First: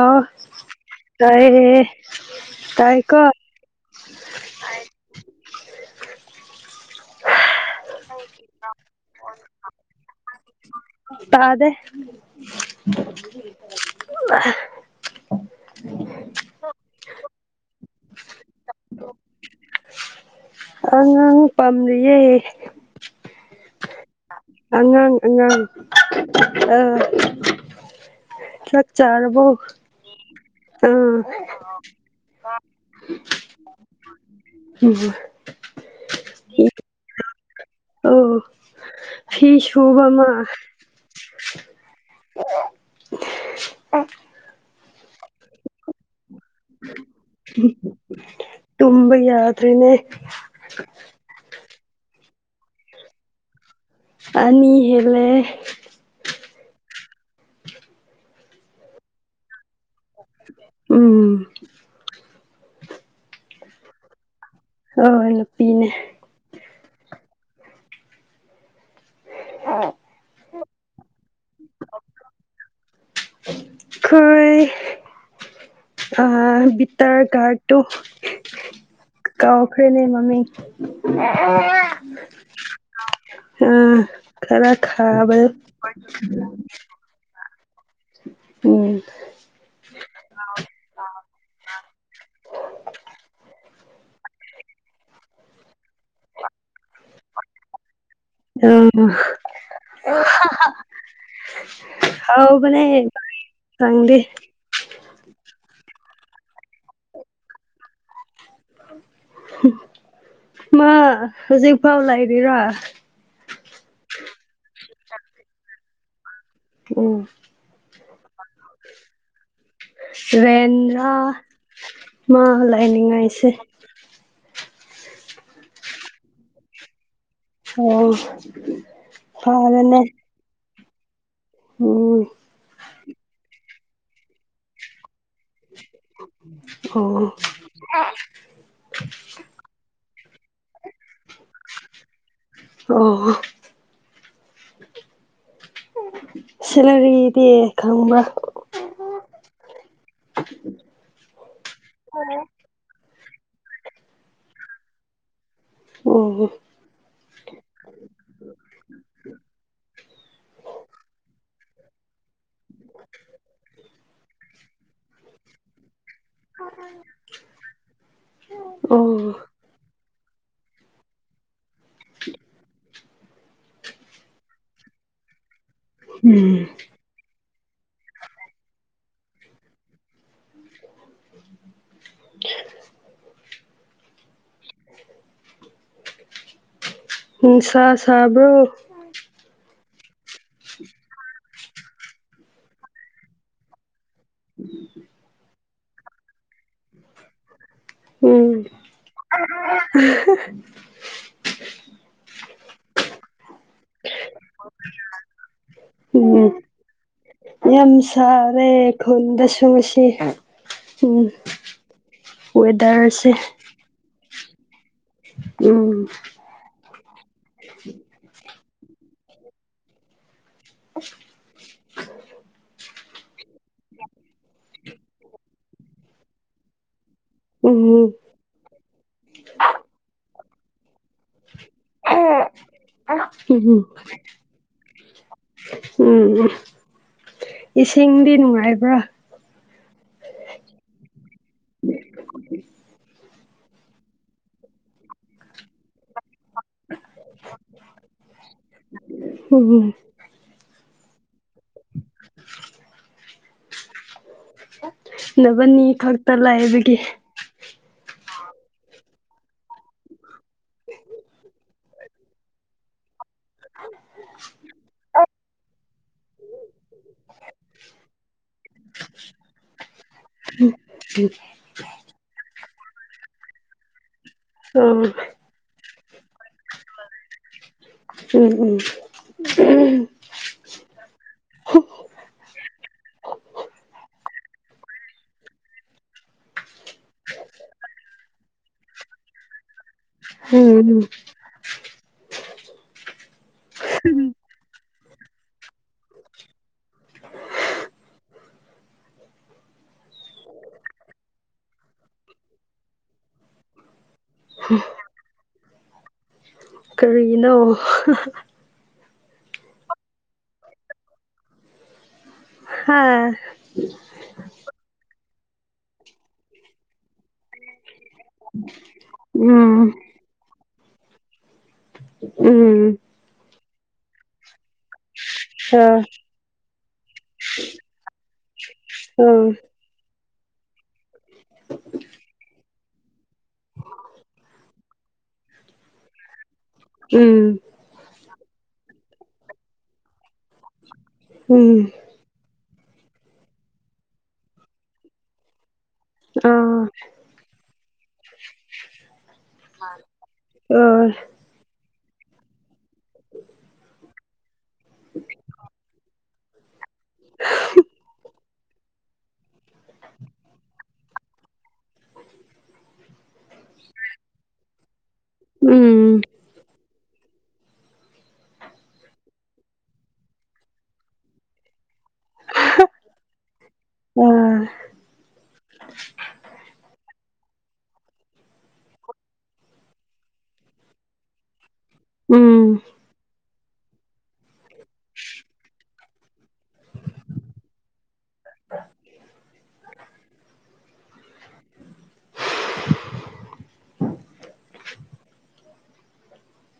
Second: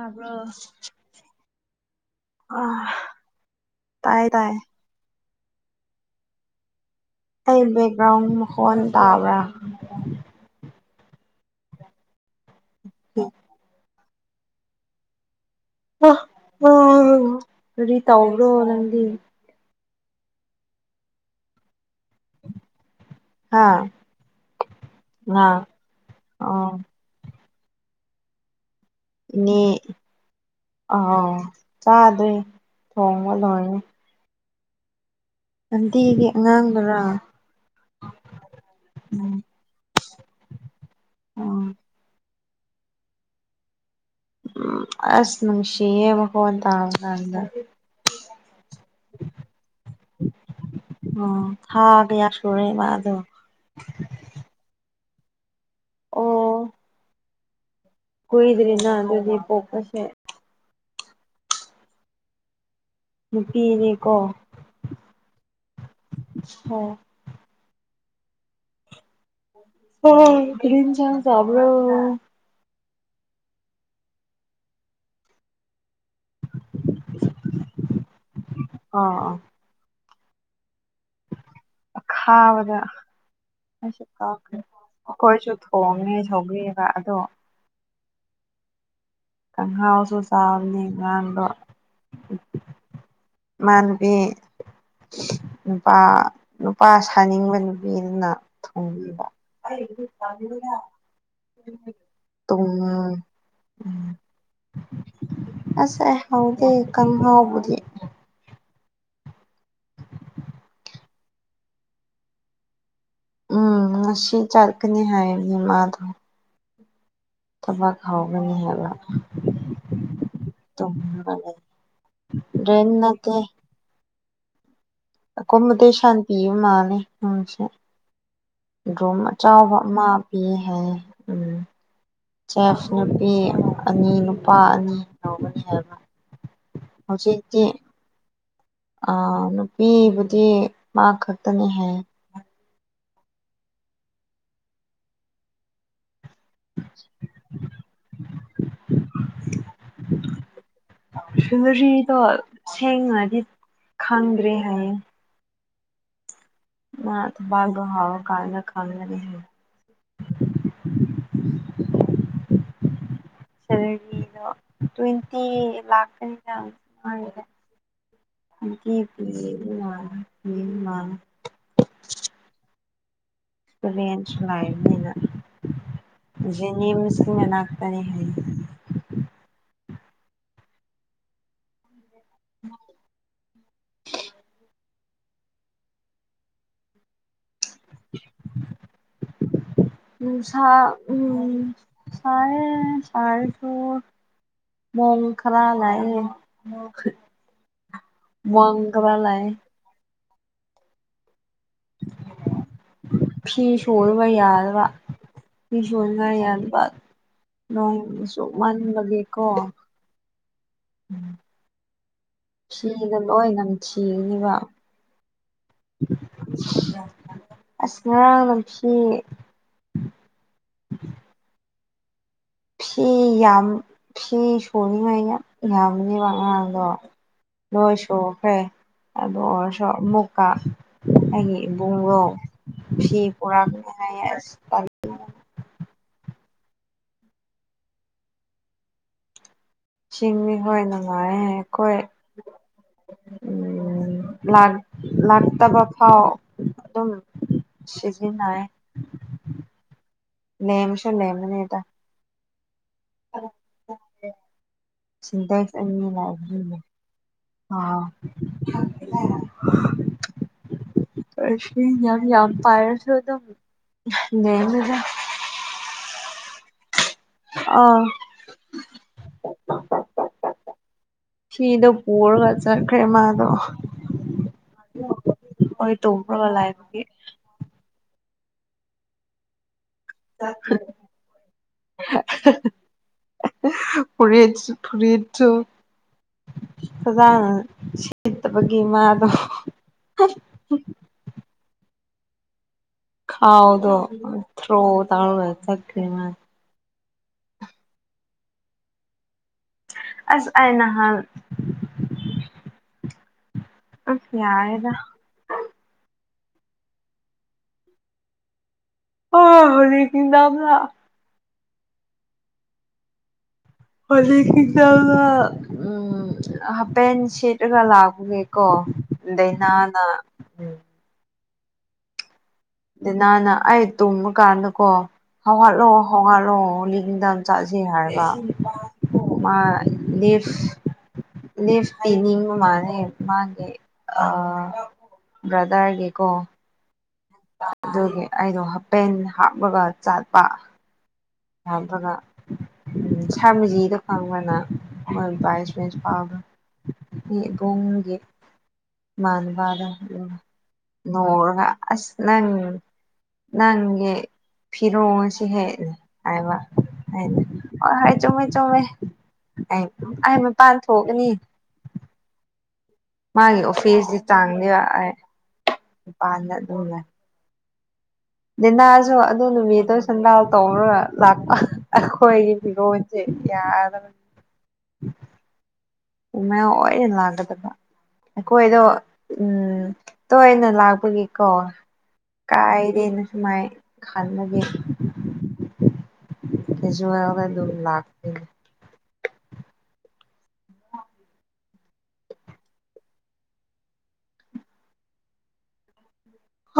ꯑ ꯇꯥꯏ ꯇꯥꯏ ꯀ ꯇꯥꯏꯌꯦ ꯇꯥꯏ ꯑꯩ ꯕꯦꯛꯒ꯭ꯔꯥꯎꯟ ꯍꯣꯟ ꯇꯥꯕ꯭ꯔꯥ ꯇꯥꯗꯦ [unintelligible] ꯑ ꯎ ꯑꯗꯨꯗꯤ ꯇ꯭ꯔꯣ ꯅꯪꯗꯤ ꯑꯉꯥꯡ ꯄꯥꯝꯂꯤꯌꯦ ꯍꯥꯥ ꯑꯉꯥꯡ ꯑꯉꯥꯡ ꯑꯣ ꯑ ꯆꯥꯔꯕꯣ ꯑꯥꯎ ꯑꯥ ꯆꯥꯗ꯭ꯔꯦ ꯊꯣꯡꯉ ꯂꯣꯏꯅꯤ ꯎ ꯂꯝꯗꯦꯒꯤ ꯑꯉꯥꯡꯕꯔꯥ ꯐꯤꯁꯨꯨꯕ ꯑꯃ ꯎ ꯑꯣ ꯎꯝ ꯑꯁ ꯅꯨꯡꯁꯤꯌ°ꯕꫭ [unintelligible] ꯇꯨꯝꯕ ꯌꯥꯗꯅꯦ ꯎꯝ ꯀꯌꯥ ꯁꯨꯨꯔꯦꯕ ꯑꯗꯨ ꯑꯅꯤ ꯍꯦꯂꯦ ꯑꯣ ꯀꯨꯏꯗ꯭ꯔꯤ ꯅ ꯑꯗꯨ꯭ꯔꯣꯗꯤꯄꯣ ꯄꯁꯦ ꯎꯝ ꯅꯨꯄꯤꯅꯦꯀꯣ ꯑ ꯅꯨꯄꯤꯅꯦ ꯍ ꯍ ꯀ꯭ꯔꯤꯟ ꯆ ꯆꯕ꯭ꯔꯣ ꯈꯔꯤ ꯑ ꯕꯤꯇꯔ ꯀꯥꯔꯣ ꯑꯣ ꯀꯥꯎꯈ꯭ꯔꯦꯅꯦ ꯃꯃꯤꯡ ꯈꯥꯕꯗ ꯑꯥ ꯑꯩꯁꯨ ꯀ ꯈꯔ ꯑꯩꯈꯣꯏꯁꯨ ꯈꯥꯕꯗꯣ ꯊꯣꯡꯉꯦ ꯁꯧꯒꯤ ꯑꯃ ꯑꯗꯣ ꯎꯝ ꯀꯥꯡꯍꯧꯁꯨ ꯆꯥꯕꯅꯤ ꯉꯥꯡꯗꯣ ꯃꯅꯕꯤ ꯅꯨꯄꯥ ꯁꯥꯅꯤꯡꯕ ꯅꯨꯄꯤꯗꯨꯅ ꯎꯝ ꯑ ꯊꯣꯡꯕꯤꯕ [unintelligible] ꯇꯨꯝ ꯍꯥꯎꯕꯅꯦ ꯈꯪꯗꯦ ꯑꯁ ꯑꯦ ꯍꯥꯎꯒꯦ ꯀꯝ ꯍꯥꯎ ꯙꯦ ꯃꯥ ꯍꯧꯖꯤꯛꯐꯥꯎ ꯂꯔꯤꯔꯥ ꯎꯝ ꯉꯁꯤ ꯆꯠꯀꯅꯤ ꯍꯥꯏ ꯃꯥꯗꯣ ꯎꯝ ꯊꯕꯛ ꯍꯥꯎꯒꯅꯤ ꯍꯥꯏꯕ ꯔꯦꯟꯗ꯭ꯔꯥ ꯇꯨꯝꯔꯒ ꯂꯩ ꯃꯥ ꯔꯦꯟ ꯅꯠꯇꯦ ꯂꯩꯥꯛꯅꯤꯡꯉꯥꯏꯁꯦ ꯑ ꯀꯣꯕꯗ ꯁꯥꯟꯇꯤꯕ ꯃꯥꯅꯦ ꯎꯝ ꯑꯣ ꯔꯣꯝ ꯑꯆꯕ ꯑꯃ ꯐꯔꯦꯅꯦ ꯄꯤ ꯍꯥꯏ ꯎꯝ ꯎꯝ ꯆꯦꯐ ꯅꯨꯄꯤ ꯑꯅꯤ ꯅꯨꯄꯥ ꯑꯅꯤ ꯉꯒꯅꯤ ꯍꯥꯏꯕ ꯍꯧꯖꯤꯛꯇꯤ ꯍ꯫ ꯑ ꯅꯨꯄꯤꯕꯨꯗꯤ ꯃꯥ ꯈꯛꯇꯅꯤ ꯍꯥꯏꯌꯦ꯫ ꯑꯣ ꯍꯣ꯫ ꯁꯦꯂꯔꯤꯗꯤ ꯈꯪꯕꯔ꯫ ꯁꯦꯂꯔꯤꯗꯣ ꯁꯦꯡꯅꯗꯤ ꯈꯪꯗ꯭ꯔꯦ ꯍꯥꯏꯌꯦ꯫ ꯑꯣ ꯍꯣ꯫ ꯃꯥ [unintelligible] ꯍꯥꯕ ꯀꯥꯟꯅꯗ ꯈꯒꯅꯤ꯫ [unintelligible] ꯁꯦꯂꯔꯤꯗꯣ ꯇ꯭ꯋꯦꯟꯇꯤ ꯂꯥꯛ꯫ ꯑꯣ [unintelligible] ꯎꯝ ꯃꯥ [inaudible] ꯁꯨ ꯎꯝ ꯂꯥꯏꯅꯅꯤꯁꯀꯤ ꯃꯅꯥꯇꯅꯤ ꯍꯥꯏ ꯅꯨꯡꯁꯥ ꯁꯥꯕ꯭ꯔꯣ [inaudible] ꯎ ꯁꯥ ꯎꯝ ꯁꯥꯏꯌꯦ ꯁꯥꯏꯌꯦ ꯊꯣ ꯃꯣꯡ ꯈꯔꯉꯏꯌꯦ ꯎꯝ ꯐꯤ ꯁꯨꯔꯕ ꯌꯥꯔꯕ ꯎꯝ ꯌꯥꯝ ꯅꯣꯡ ꯁꯥꯔꯦ ꯆꯨꯞꯃꯟꯕꯒꯤꯀꯣ ꯈꯨꯟꯗꯁꯨ ꯉꯁꯤ ꯎꯝ ꯋꯦꯗꯔꯁꯦ꯫ ꯁꯤꯈꯤꯕꯅꯤꯕ꯫ ꯎꯝ꯫ ꯑꯁ ꯉꯥꯔꯡ ꯂꯝꯁꯤ꯫ [unintelligible] ꯐꯤ ꯌꯥꯝ ꯐꯤ ꯁꯨꯅꯤꯉꯥꯏ ꯌꯥꯝ ꯌꯥꯝꯕꯅꯦꯕ ꯉꯥꯔꯡꯗꯣ꯫ ꯅꯣꯏ ꯎꯝ ꯁꯨꯈ꯭ꯔꯦ ꯑꯗꯨ ꯑꯣꯏꯔꯁꯨ ꯑꯃꯨꯛꯀ ꯑꯩꯒꯤ꯫ ꯏꯕꯨꯡꯉꯣ ꯐꯤ ꯎꯝ ꯄꯣꯔꯛꯅꯦ ꯍꯥꯏꯁ ꯇꯜ꯫ ꯎꯝ ꯎꯝ ꯏꯁꯤꯡꯗꯤ ꯅꯨꯡꯉꯥꯏꯕ꯭ꯔꯥ꯫ ꯆꯤꯡꯅꯤ ꯍꯣꯏ ꯅꯨꯡꯉꯥꯏꯔꯦ ꯑꯩꯈꯣꯏ꯫ ꯎ ꯂꯥꯛ ꯂꯥꯛ ꯇꯕ ꯐꯥꯎ꯫ ꯑꯗꯨꯝ ꯁꯤꯖꯤꯟꯏ꯫ ꯎꯝ ꯂꯦꯃꯁꯨ ꯂꯦꯃꯕꯅꯤꯗ꯫ [inaudible] ꯑꯣ꯫ ꯅꯣꯢꯕꯅꯤ ꯈꯛꯇ ꯂꯩꯕꯒꯤ꯫ ꯑ꯫ [inaudible] ꯌꯥꯝ ꯌꯥꯝ ꯄꯥꯏꯔꯁꯨ ꯑꯗꯨꯝ ꯂꯦꯝꯃꯤꯗ꯫ ꯑꯥ꯫ ꯐꯤꯗꯣ ꯄꯨꯔꯒ ꯆꯠꯈ꯭ꯔꯦ ꯃꯥꯗꯣ꯫ ꯑꯣ ꯑꯩꯏ ꯇ꯭ꯔꯒꯂꯥꯏꯕꯦ [unintelligible] ꯎꯝ ꯎꯝ ꯫ [unintelligible] ꯐꯨꯔꯤꯠ ꯐꯨꯔꯤꯠꯁꯨ꯫ ꯐꯖꯥꯅ ꯁꯦꯠꯇꯕꯒꯤ ꯃꯥꯗꯣ꯫ ꯎꯝ ꯎꯝ꯫ ꯈꯥꯎꯗꯣ ꯊꯔꯣ ꯇꯧꯔꯒ ꯆꯠꯈ꯭ꯔꯦ ꯃꯗꯤ꯫ ꯑꯁ ꯑꯩ ꯅꯍꯟ꯫ ꯑꯁ ꯌꯥꯔꯦꯗ꯫ ꯀꯔꯤꯒꯤꯅꯣ꯫ ꯑꯥ ꯍꯅꯤ ꯀꯤꯗꯝꯂ [unintelligible] ꯍꯥꯥ꯫ ꯍꯥꯞꯄꯦꯟ ꯁꯦꯠ꯫ ꯑꯩꯅ ꯂꯥꯛꯄꯒꯤꯀꯣ ꯎꯝ ꯗꯩꯩꯅꯥꯅ꯫ ꯎꯝ ꯗꯩꯅꯥꯅ ꯑꯩ ꯇꯨꯝꯕ ꯀꯥꯟꯗ ꯀꯣ ꯍꯧꯒꯠꯂꯣ ꯑ ꯍꯧꯒꯠꯂꯣ ꯅꯨꯃꯤꯗꯥꯡ ꯆꯥꯁꯦ ꯍꯥꯏꯔꯒ ꯑ ꯃꯥ ꯂꯤꯐ ꯂꯤꯐ ꯄꯤꯅꯤꯡꯕ ꯃꯥꯜꯂꯦ ꯃꯥꯒꯤ ꯑ ꯕ꯭ꯔꯥꯗꯔꯒꯤꯀꯣ ꯎꯝ꯫ ꯑꯗꯨꯒꯤ ꯑꯩꯗꯣ ꯍꯥꯄꯦꯟ ꯍꯥꯞꯂꯒ ꯆꯠꯄ꯫ ꯎꯝ ꯍꯥꯞꯂꯒ ꯎꯝ ꯁꯝꯖꯤꯗꯣ ꯈꯪꯕꯔꯥ ꯅꯪ ꯕꯥꯏ꯫ ꯄꯥꯕ ꯑ ꯃꯤ ꯏꯕꯨꯡꯒꯤ꯫ ꯃꯥꯟꯕꯔ ꯑ ꯅꯣꯛꯔꯒ꯫ ꯑꯁ ꯅꯪ ꯅꯪꯒꯤ ꯐꯤꯔꯣꯜꯁꯤ ꯍꯦ꯫ ꯍꯥꯏꯕ ꯑꯩꯅ ꯍꯥꯏ ꯍꯥꯏ ꯆꯨꯝꯃꯤ ꯆꯨꯝꯃꯤ ꯑꯩ ꯑꯩ ꯃꯄꯥꯟ ꯊꯣꯛꯀꯅꯤ ꯃꯥꯒꯤ ꯑꯣꯐꯤꯁꯀꯤ ꯆꯪꯉꯒ ꯑꯩ ꯎꯝ ꯃꯄꯥꯟꯗ ꯑꯗꯨꯝ ꯂꯩ ꯂꯤꯅꯥꯁꯨ ꯑꯗꯨ ꯅꯨꯃꯤꯠꯇꯣ ꯁꯦꯟꯗꯥꯜ ꯇꯣꯡꯔꯒ ꯂꯥꯛꯄ ꯑꯈꯣꯏ ꯌꯨꯝꯗꯗꯤ ꯌꯥꯗꯕꯅꯤ ꯑ ꯏꯃꯥ ꯑꯣꯏꯅ ꯌꯥꯗꯕꯗ ꯑꯩꯈꯣꯏꯗꯣ ꯎꯝ ꯇꯣꯏꯅ ꯂꯥꯛꯄꯒꯤꯀꯣ ꯎꯝ ꯀꯥꯏꯗꯦꯅꯦ ꯁꯨꯃꯥꯏ ꯈꯟꯅꯕꯩ ꯂꯣꯏꯖꯤꯜꯂ ꯑꯗꯨꯝ ꯂꯥꯛꯄ ꯅꯤꯗ [inaudible] [inaudible]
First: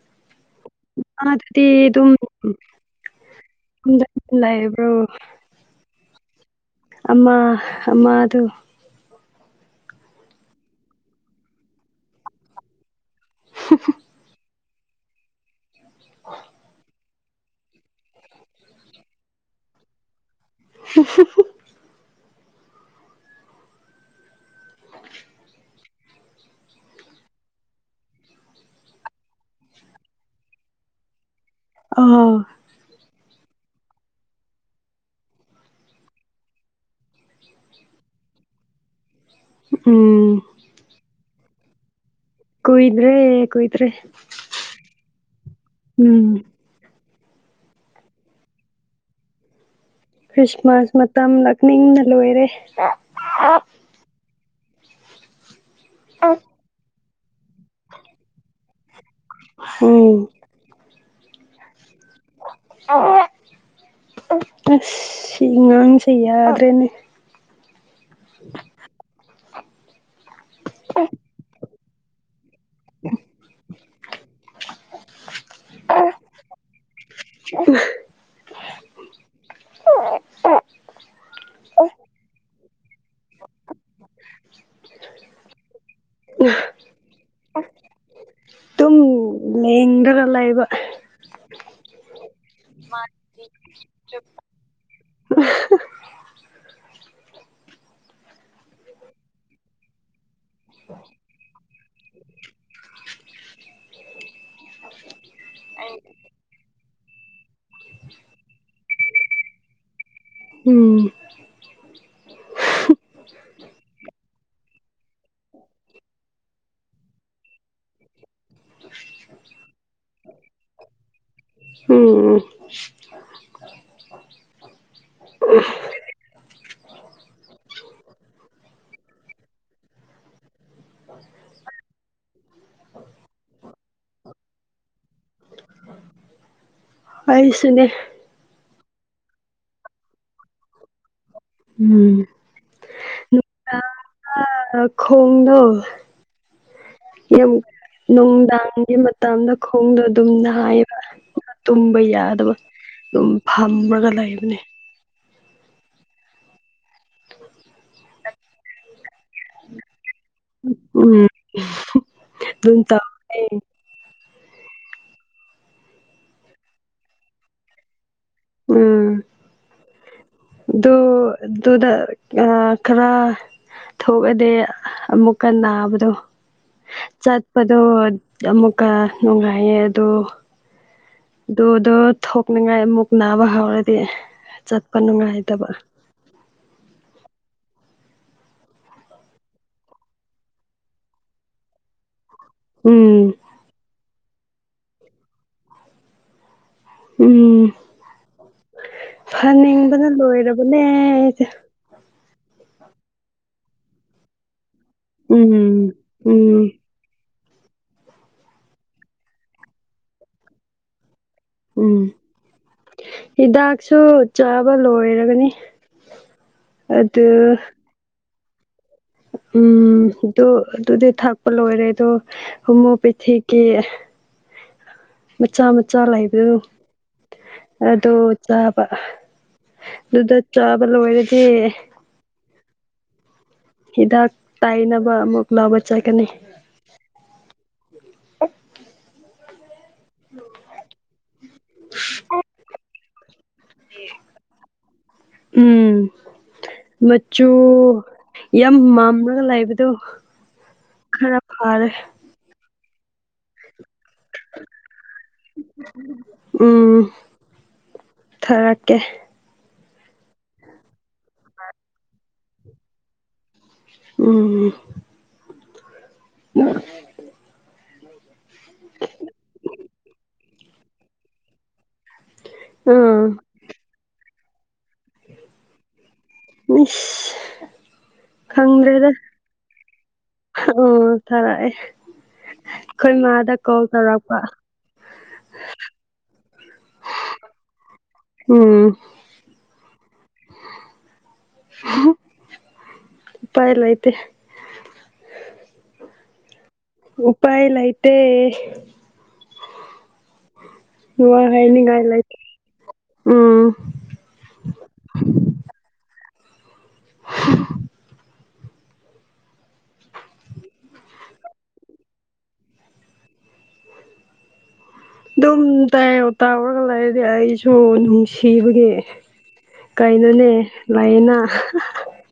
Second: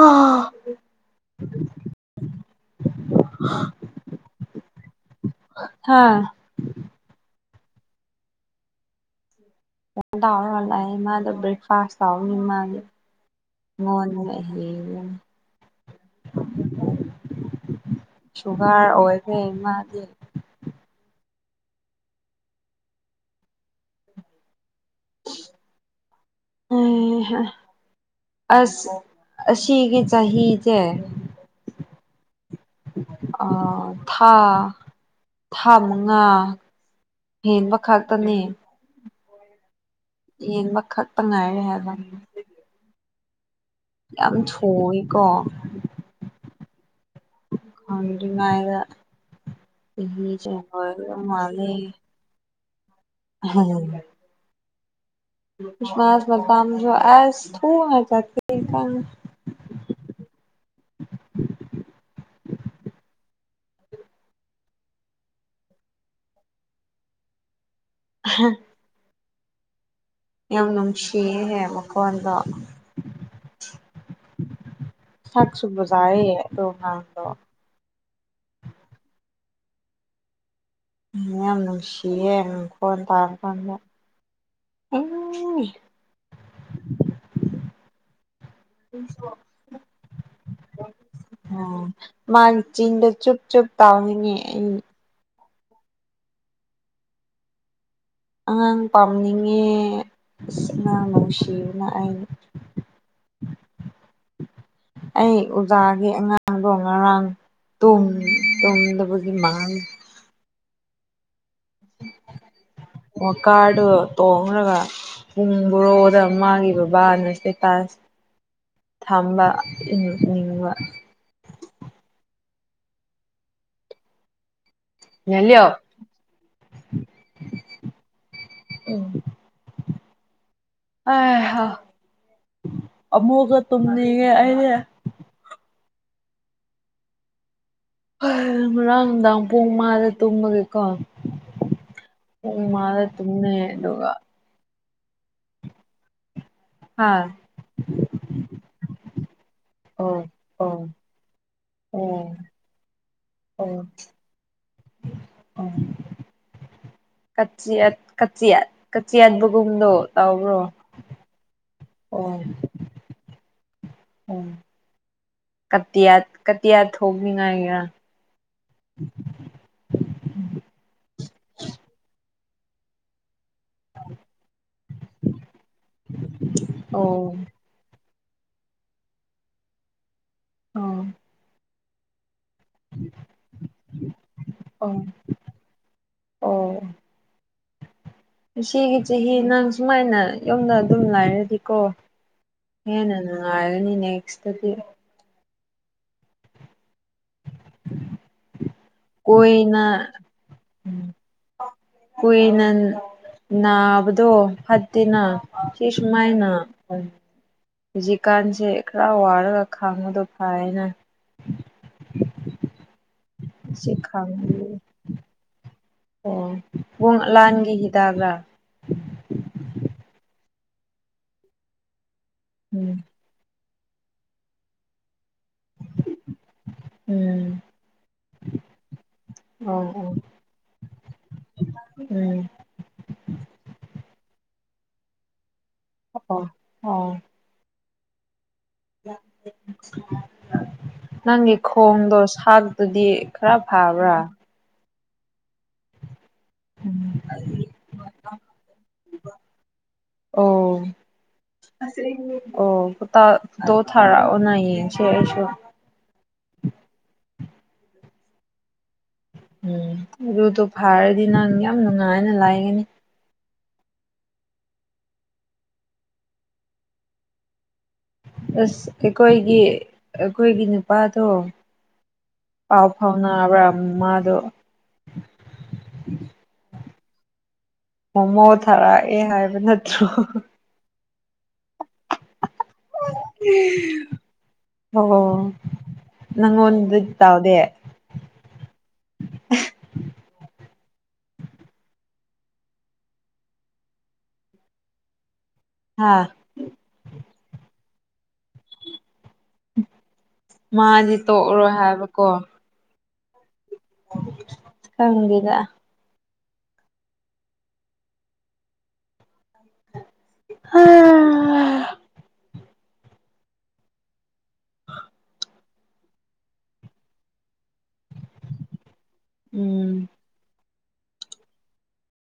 ꯑꯥ ꯃꯥꯗꯤ ꯑꯗꯨꯝ ꯌꯨꯝꯗ ꯂꯩꯕꯔꯣ ꯍꯥꯥ ꯑꯃꯥ ꯑꯃꯥꯗꯨ ꯇꯥꯔ ꯂꯥꯛꯑꯦ ꯃꯥꯗꯣ ꯕ꯭ꯔꯦꯛꯐꯥꯁ ꯇꯧꯔꯅꯤ ꯃꯥꯗꯤ ꯃꯅ ꯑ ꯁꯨꯒꯔ ꯑꯣꯏꯒꯦ ꯏꯃꯗꯤ [inaudible] [inaudible] ꯎꯝ ꯍꯝ ꯑꯁ ꯑꯁꯤꯒꯤ ꯆꯍꯤꯁꯦ ꯑꯥ ꯑꯥ ꯊꯥ ꯊꯥ ꯃꯉꯥ ꯍꯦꯟꯕ ꯈꯛꯇꯅꯦ ꯎꯝ ꯌꯦꯡꯕ ꯈꯛꯄ ꯉꯥꯏꯔꯦ ꯍꯥꯏꯕ ꯀꯣꯏꯗ꯭ꯔꯦ ꯀꯣꯏꯇ꯭ꯔꯦ ꯌꯥꯝ ꯊꯨꯏꯀꯣ ꯎꯝ ꯈꯉꯗ ꯈ꯭ꯔꯤꯁꯃꯥꯁ ꯆꯒ ꯃꯇꯝ ꯃꯥꯅꯦ ꯂꯥꯛꯅꯤꯡꯅ ꯂꯣꯏꯔꯦ ꯍꯝ ꯄꯨꯃꯥꯁ ꯃꯁꯨ ꯑꯁ ꯊ ꯀ ꯎꯝ ꯁꯤ ꯑꯉꯥꯡꯁꯦ ꯌꯥꯗ꯭ꯔꯦꯅꯦ ꯎ ꯌꯥꯝ ꯅꯨꯡꯁꯤꯌꯦꯍꯦ ꯃꯈꯣꯟꯗꯣ [inaudible] ꯆꯥꯛꯁꯨꯕꯖꯑꯌꯦ ꯇ ꯉꯥꯡꯗ [inaudible] ꯃꯤ ꯌꯥꯝ ꯅꯨꯡꯁꯤꯌꯦꯦꯈꯣꯟ ꯇꯥꯔꯀꯥꯟꯗ ꯍ [inaudible] ꯑꯗꯨꯝ ꯂꯦꯡꯗꯒ ꯂꯩꯕ ꯃꯥꯒꯤ ꯆꯗ ꯆꯨꯞꯨꯞ ꯆꯨꯞꯨꯞ ꯇꯥꯥꯎꯅꯤꯡꯉ ꯎ ꯑꯉꯥꯡ ꯄꯥꯝꯅꯤꯡꯉꯦ ꯑ ꯑꯉꯥꯡ ꯅꯨꯡꯁꯤꯌꯅ ꯑꯩꯅ [inaudible] ꯑꯩ ꯑꯣꯖꯥꯒꯤ ꯑꯉꯥꯡ ꯗ ꯃꯥꯡ ꯇ ꯇꯨꯝꯗꯕꯒꯒꯤ ꯃꯥꯡ ꯎꯝ ꯑꯣ ꯀꯥꯗ ꯇꯣꯡꯉ꯭ꯔꯒ ꯄꯨꯡ ꯕꯣꯔꯣꯗ ꯃꯥꯒꯤ ꯕꯕꯥꯅ ꯁꯦꯇꯥꯁ ꯊꯝꯕ ꯏꯅꯤꯡꯕ ꯎꯝ ꯌꯥꯂꯣ ꯎꯝ ꯑꯍꯥ ꯑꯃꯨꯛꯀ ꯇꯨꯝꯅꯤꯡꯉꯦ ꯑꯩꯅꯦ ꯄꯁꯤꯅꯦ ꯉꯔꯥꯡ ꯅꯨꯡꯗꯥꯡ ꯄꯨꯡ ꯃꯗ ꯇꯨꯝꯃꯒꯦꯀꯣ ꯎꯝ ꯎ ꯃꯥꯗ ꯇꯨꯝꯃꯤꯃꯦ ꯑꯗꯨꯒꯒ ꯑ ꯈꯣꯡꯣꯡꯗꯣ ꯍꯥꯥ ꯅꯨꯡꯗꯥꯡꯒꯤ ꯃꯇꯝꯗ ꯈꯣꯡꯗꯣ ꯑꯣ ꯑꯗꯨꯝ ꯑꯣ ꯍꯥꯏꯌꯦꯕ ꯇꯨꯝꯕ ꯑꯣ ꯌꯥꯗꯕ ꯑꯗꯨꯝ ꯐꯝꯔꯒ ꯂꯩꯕꯅꯤ [unintelligible] ꯀꯆꯤꯌꯥꯠ ꯀꯆꯤꯌꯥꯠꯕꯒꯨꯗꯣ ꯇꯧꯕꯔꯣ꯫ ꯎꯝ ꯑꯗꯨꯝ ꯇꯧꯋꯦ꫰꫰ ꯎ ꯀꯇꯤꯌꯥ ꯀꯇꯤꯌꯥ ꯊꯣꯛꯅꯤꯡ ꯉꯥꯏꯒꯤꯔ꯫ ꯎꯝ ꯑꯗꯨ ꯑꯗꯨꯗꯨꯗ ꯑ ꯈꯔ꯫ ꯊꯣꯛꯑꯗꯤ ꯑꯃꯨꯛꯀꯟꯅ ꯅꯥꯕꯗꯣ ꯑꯣ ꯆꯠ꯫ ꯄꯗꯣ ꯑꯃꯨꯛꯀ ꯅꯨꯡꯉꯥꯏꯌꯦ ꯑꯗꯣ ꯑꯣ ꯑꯗꯨꯗꯣ ꯊꯣꯛꯅꯤꯡꯉꯥꯏ ꯑꯃꯨꯛ ꯅꯥꯕ ꯍꯧꯔꯗꯤ ꯑꯣ ꯆꯠꯄ ꯅꯨꯡꯉꯥꯏꯇꯕ ꯑꯣ ꯏꯆꯦꯒꯤ ꯆꯍꯤ ꯅꯪ ꯁꯨꯃꯥꯏꯅ ꯌꯣꯗ ꯑꯗꯨꯝ ꯂꯥꯏꯔꯗꯤꯀꯣ ꯍꯦꯟꯅ ꯎꯝ ꯑꯅꯤ ꯅꯦꯛꯁꯗꯤ ꯎꯝ ꯀꯣꯏꯅ ꯐꯅꯤꯡꯕꯅ ꯂꯣꯏꯔꯕꯅꯦ ꯑꯩꯗꯤ꯫ ꯀꯨꯏꯅ ꯅꯥꯕꯗꯣ ꯐꯠꯇꯦꯅ ꯁꯤ ꯎꯝ ꯁꯨꯃꯥꯏꯅ꯫ ꯎꯝ ꯍꯧꯖꯤꯛꯀꯥꯟꯁꯦ ꯈꯔ ꯋꯥꯔꯒ ꯈꯥꯡꯕꯗꯣ ꯐꯥꯔꯦꯅ꯫ ꯎꯝ꯫ ꯁꯤ ꯍꯤꯗꯥꯛꯁꯨ ꯈꯥꯡꯕꯤ ꯆꯥꯕ ꯂꯣꯏꯔꯒꯅꯤ ꯑꯗꯨ꯫ ꯇꯥꯕꯔꯥ꯫ ꯎꯝ ꯑꯗꯨ ꯑꯗꯨꯗꯤ ꯊꯛꯄ ꯂꯣꯏꯔꯦ ꯑꯗꯣ ꯎꯝ ꯍꯣꯃꯤꯌꯣꯄꯦꯊꯤꯛ ꯀꯦ ꯃꯆꯥ ꯃꯆꯥ ꯂꯩꯕꯗꯨ ꯎꯝ ꯑꯗꯣ ꯆꯥꯕ ꯑꯣ ꯑꯣ ꯑꯗꯨꯗ ꯆꯥꯕ ꯂꯣꯏꯔꯗꯤ ꯎꯝ ꯍꯤꯗꯥꯛ ꯇꯥꯏꯅꯕ ꯑꯃꯨꯛ ꯂꯧꯕ ꯆꯠꯀꯅꯤ ꯑꯣ ꯑꯣ [inaudible] ꯅꯪꯒꯤ ꯈꯣꯡꯗꯣ ꯁꯥꯠꯄꯗꯤ ꯈꯔ ꯐꯕ꯭ꯔꯥ ꯎꯝ ꯎꯝ ꯃꯆꯨ ꯌꯥꯝ ꯃꯝꯂꯒ ꯂꯥꯛꯕꯗꯣ꯫ ꯑꯣ ꯈꯔ ꯐꯥꯔꯦ꯫ ꯑꯣ ꯐꯣꯠꯇ ꯐꯣꯇꯣ ꯊꯥꯔꯛꯎꯅ ꯌꯦꯡꯁꯤ ꯑꯩꯁꯨ꯫ ꯎꯝ ꯊꯔꯛꯀꯦ꯫ ꯎꯝ ꯑꯗꯨꯠꯇꯣ ꯐꯥꯔꯗꯤ ꯅꯪ ꯌꯥꯝ ꯅꯨꯡꯉꯥꯏꯅ ꯂꯥꯏꯒꯅꯤ꯫ ꯎꯝ꯫ [unintelligible] ꯑꯁ ꯑꯩꯈꯣꯏꯒꯤ ꯑꯩꯈꯣꯏꯒꯤ ꯅꯨꯄꯥꯗꯣ꯫ ꯄꯥꯎ ꯑꯥ ꯐꯥꯎꯅꯕ꯭ꯔꯥ ꯃꯥꯗꯣ꯫ ꯏꯁꯁ꯫ ꯃꯣꯃꯣ ꯊꯥꯔꯛꯑꯦ ꯍꯥꯏꯕ ꯅꯠꯇ꯭ꯔꯣ ꯎꯝ ꯊꯥꯔꯛꯑꯦ ꯑꯩꯈꯣꯏ ꯃꯥꯗ ꯀꯣꯜ ꯇꯧꯔꯛꯄ ꯑꯣ ꯅꯡꯉꯣꯟꯗ ꯇꯧꯗꯦ ꯎꯝ ꯎꯄꯥꯏ ꯂꯩꯇꯦ ꯍꯥꯥ ꯎꯄꯥꯏ ꯂꯩꯥꯇꯦ ꯃꯥꯗꯤ ꯋꯥ ꯇꯣꯛꯑꯔꯣꯏ ꯍꯥꯏꯅꯤꯡꯉꯥꯏ ꯍꯥꯏꯕꯀꯣ ꯂꯩꯇꯦ ꯎꯝ ꯈꯪꯗꯦꯗ [unintelligible] [unintelligible] [unintelligible] ꯑꯗꯨꯝ ꯇꯥꯏꯌꯦ ꯇꯥꯎꯔꯒ ꯂꯩꯔꯗꯤ ꯑꯩꯁꯨ ꯅꯨꯡꯁꯤꯕꯒꯤ ꯎꯝ ꯀꯩꯅꯣꯅꯦ ꯂꯩꯌꯦꯅꯥ